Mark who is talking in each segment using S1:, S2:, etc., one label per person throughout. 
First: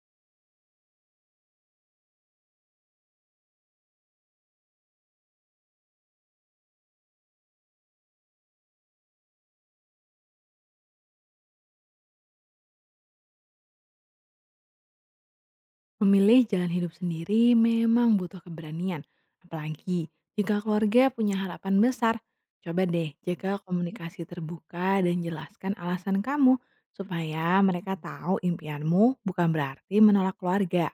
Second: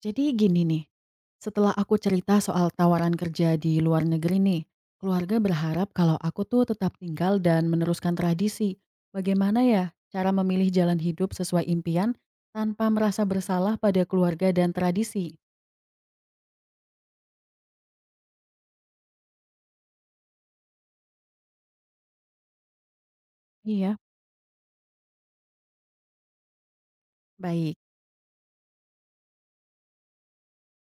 S1: Jadi gini nih, setelah aku cerita soal tawaran kerja di luar negeri nih, keluarga berharap kalau aku tuh tetap tinggal dan meneruskan tradisi. Bagaimana ya cara memilih jalan hidup sesuai impian tanpa merasa bersalah pada keluarga dan tradisi?
S2: Memilih jalan hidup sendiri memang butuh keberanian, apalagi jika keluarga punya harapan besar. Coba deh jaga
S1: Iya.
S2: komunikasi terbuka dan jelaskan alasan kamu supaya
S1: Baik,
S2: mereka tahu impianmu bukan berarti menolak keluarga.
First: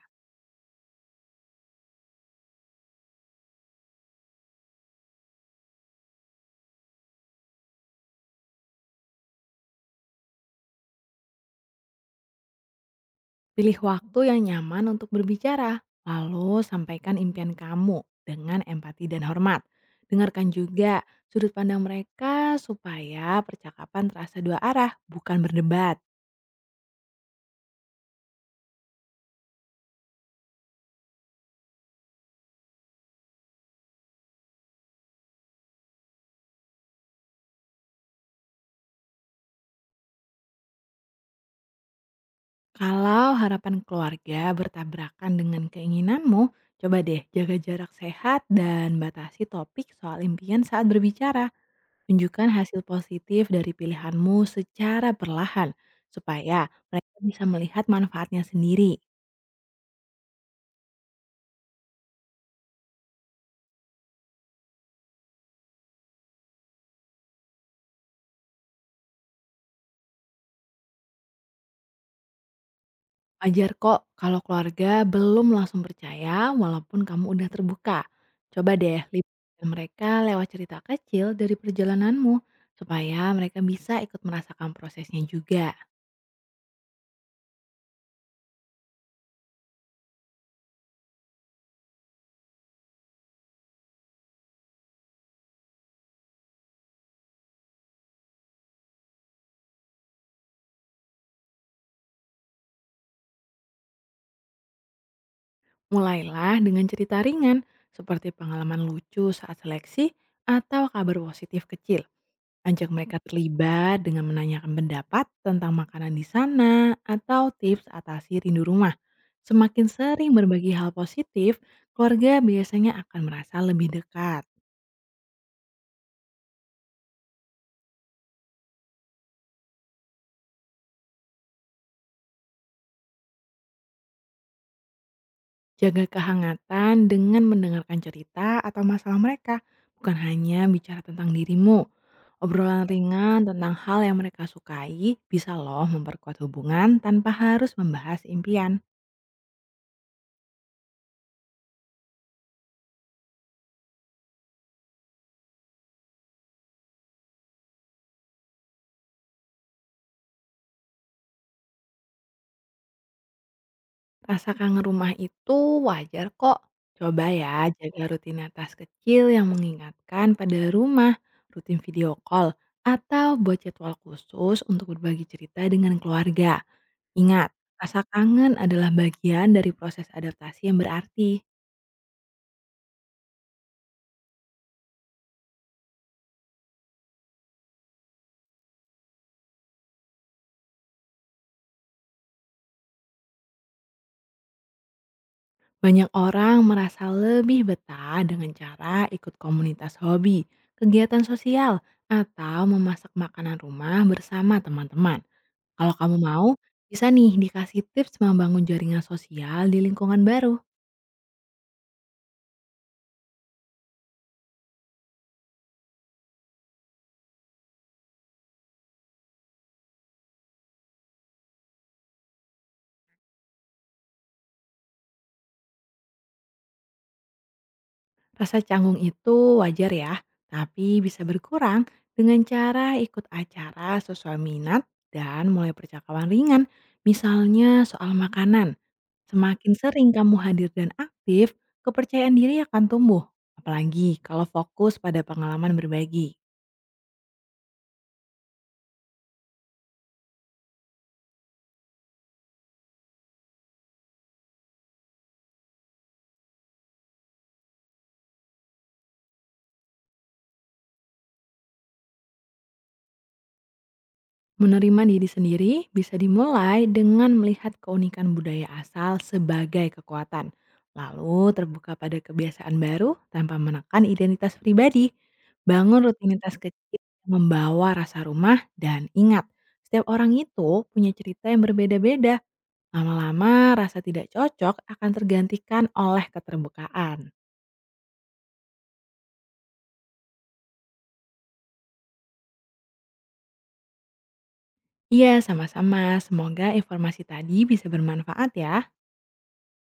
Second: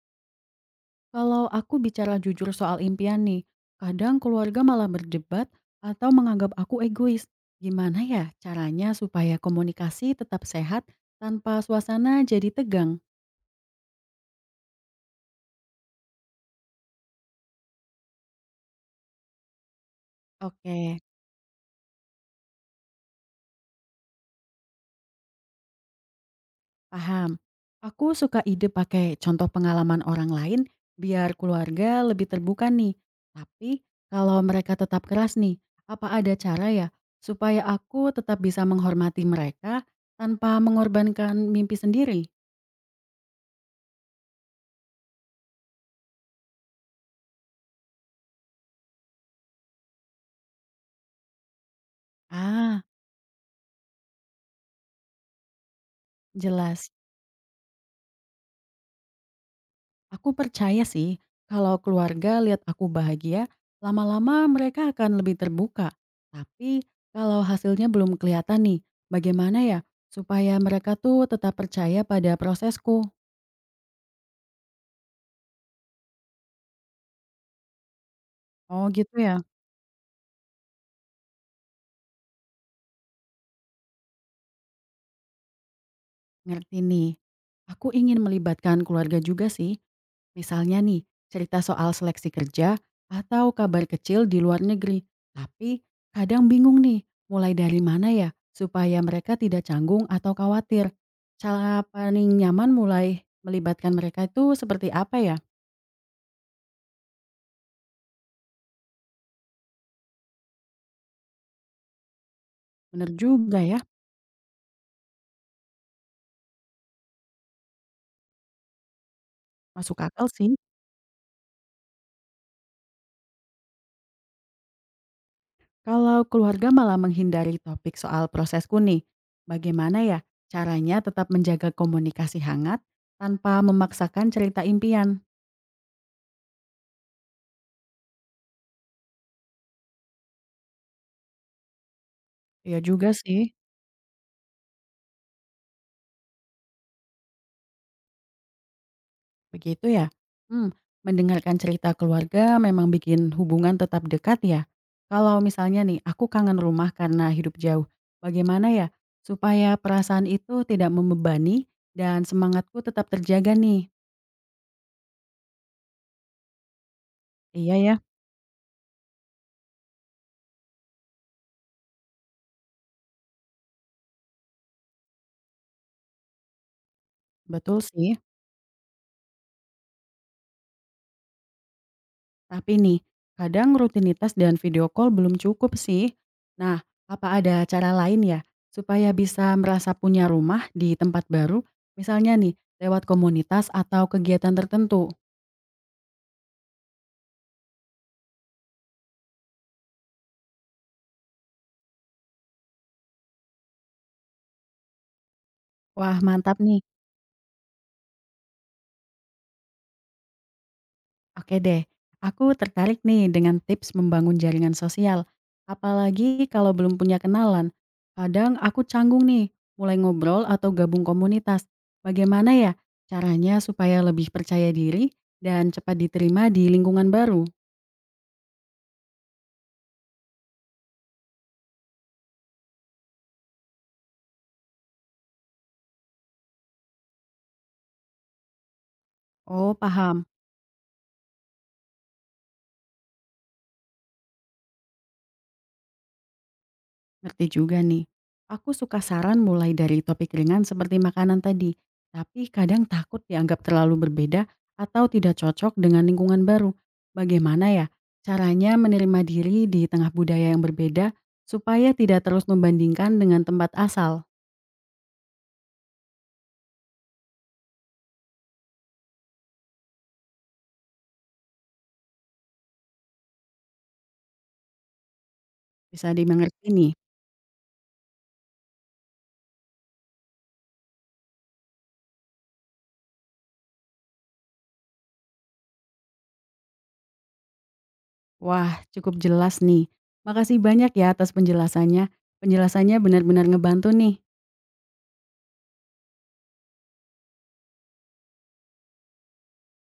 S1: kalau aku bicara jujur soal impian nih, kadang keluarga malah berdebat atau menganggap aku egois. Gimana ya caranya supaya komunikasi tetap sehat tanpa suasana jadi tegang?
S2: Pilih waktu yang nyaman untuk berbicara, lalu sampaikan impian kamu dengan empati dan hormat. Dengarkan
S1: Oke.
S2: juga sudut pandang mereka supaya percakapan terasa dua arah, bukan berdebat.
S1: Paham. Aku suka ide pakai contoh pengalaman orang lain biar keluarga lebih terbuka nih. Tapi kalau mereka tetap keras nih, apa ada cara ya supaya aku tetap bisa menghormati mereka tanpa mengorbankan mimpi sendiri?
S2: Kalau harapan keluarga bertabrakan dengan keinginanmu, coba deh jaga jarak sehat dan batasi topik soal impian saat berbicara. Tunjukkan hasil
S1: Ah,
S2: positif dari pilihanmu secara perlahan, supaya
S1: jelas.
S2: mereka bisa melihat manfaatnya sendiri.
S1: Aku percaya sih, kalau keluarga lihat aku bahagia, lama-lama mereka akan lebih terbuka. Tapi kalau hasilnya belum kelihatan nih, bagaimana ya supaya mereka tuh tetap percaya pada prosesku?
S2: Wajar kok kalau keluarga belum langsung percaya walaupun kamu udah terbuka. Coba
S1: Oh
S2: deh
S1: gitu ya.
S2: libatkan mereka lewat cerita kecil dari perjalananmu, supaya mereka bisa ikut merasakan prosesnya juga.
S1: Ngerti nih. Aku ingin melibatkan keluarga juga sih. Misalnya nih, cerita soal seleksi kerja atau kabar kecil di luar negeri. Tapi kadang bingung nih, mulai dari mana ya supaya mereka tidak canggung atau khawatir. Cara paling nyaman mulai melibatkan mereka itu seperti apa ya?
S2: Mulailah dengan cerita ringan seperti pengalaman lucu saat seleksi atau kabar positif kecil. Ajak
S1: Bener
S2: mereka
S1: juga ya,
S2: terlibat dengan menanyakan pendapat tentang makanan di sana atau tips atasi rindu rumah. Semakin
S1: masuk akal
S2: sering
S1: sih.
S2: berbagi hal positif, keluarga biasanya akan merasa lebih dekat.
S1: Kalau keluarga malah menghindari topik soal prosesku nih, bagaimana ya caranya tetap menjaga komunikasi hangat tanpa memaksakan cerita impian?
S2: Jaga kehangatan dengan mendengarkan cerita atau masalah mereka, bukan hanya bicara tentang dirimu.
S1: Ya
S2: Obrolan
S1: juga
S2: ringan
S1: sih,
S2: tentang hal yang mereka sukai bisa loh memperkuat hubungan tanpa harus membahas impian.
S1: begitu ya. Hmm, mendengarkan cerita keluarga memang bikin hubungan tetap dekat ya. Kalau misalnya nih, aku kangen rumah karena hidup jauh. Bagaimana ya supaya perasaan itu tidak membebani dan semangatku tetap terjaga nih?
S2: Rasa kangen rumah itu wajar kok. Coba ya
S1: Iya ya,
S2: jaga rutinitas kecil yang mengingatkan pada rumah, rutin video call, atau buat jadwal khusus untuk berbagi cerita dengan keluarga. Ingat,
S1: betul
S2: rasa
S1: sih.
S2: kangen adalah bagian dari proses adaptasi yang berarti.
S1: Tapi nih, kadang rutinitas dan video call belum cukup sih. Nah, apa ada cara lain ya supaya bisa merasa punya rumah di tempat baru? Misalnya nih, lewat komunitas atau kegiatan tertentu.
S2: Banyak orang merasa lebih betah dengan cara ikut komunitas hobi, kegiatan sosial, atau memasak makanan rumah bersama teman-teman. Kalau kamu
S1: Wah,
S2: mau,
S1: mantap nih.
S2: bisa nih dikasih tips membangun jaringan sosial di lingkungan baru.
S1: Oke deh, aku tertarik nih dengan tips membangun jaringan sosial. Apalagi kalau belum punya kenalan. Kadang aku canggung nih, mulai ngobrol atau gabung komunitas. Bagaimana ya caranya supaya lebih percaya diri dan cepat diterima di lingkungan baru?
S2: Rasa canggung itu wajar ya, tapi bisa berkurang dengan cara ikut acara sesuai minat dan mulai percakapan ringan, misalnya soal makanan. Semakin
S1: Oh,
S2: sering
S1: paham.
S2: kamu hadir dan aktif, kepercayaan diri akan tumbuh, apalagi kalau fokus pada pengalaman berbagi.
S1: Ngerti juga nih. Aku suka saran mulai dari topik ringan seperti makanan tadi, tapi kadang takut dianggap terlalu berbeda atau tidak cocok dengan lingkungan baru. Bagaimana ya caranya menerima diri di tengah budaya yang berbeda supaya tidak terus membandingkan dengan tempat asal?
S2: Menerima diri sendiri bisa dimulai dengan melihat keunikan budaya asal sebagai kekuatan, lalu terbuka pada kebiasaan baru tanpa menekan identitas pribadi. Bangun
S1: Bisa
S2: rutinitas
S1: dimengerti nih.
S2: kecil yang membawa rasa rumah dan ingat, setiap orang itu punya cerita yang berbeda-beda. Lama-lama rasa tidak cocok akan tergantikan oleh keterbukaan.
S1: Wah, cukup jelas nih. Makasih banyak ya atas penjelasannya. Penjelasannya benar-benar ngebantu nih.
S2: Iya, sama-sama. Semoga informasi tadi bisa bermanfaat ya.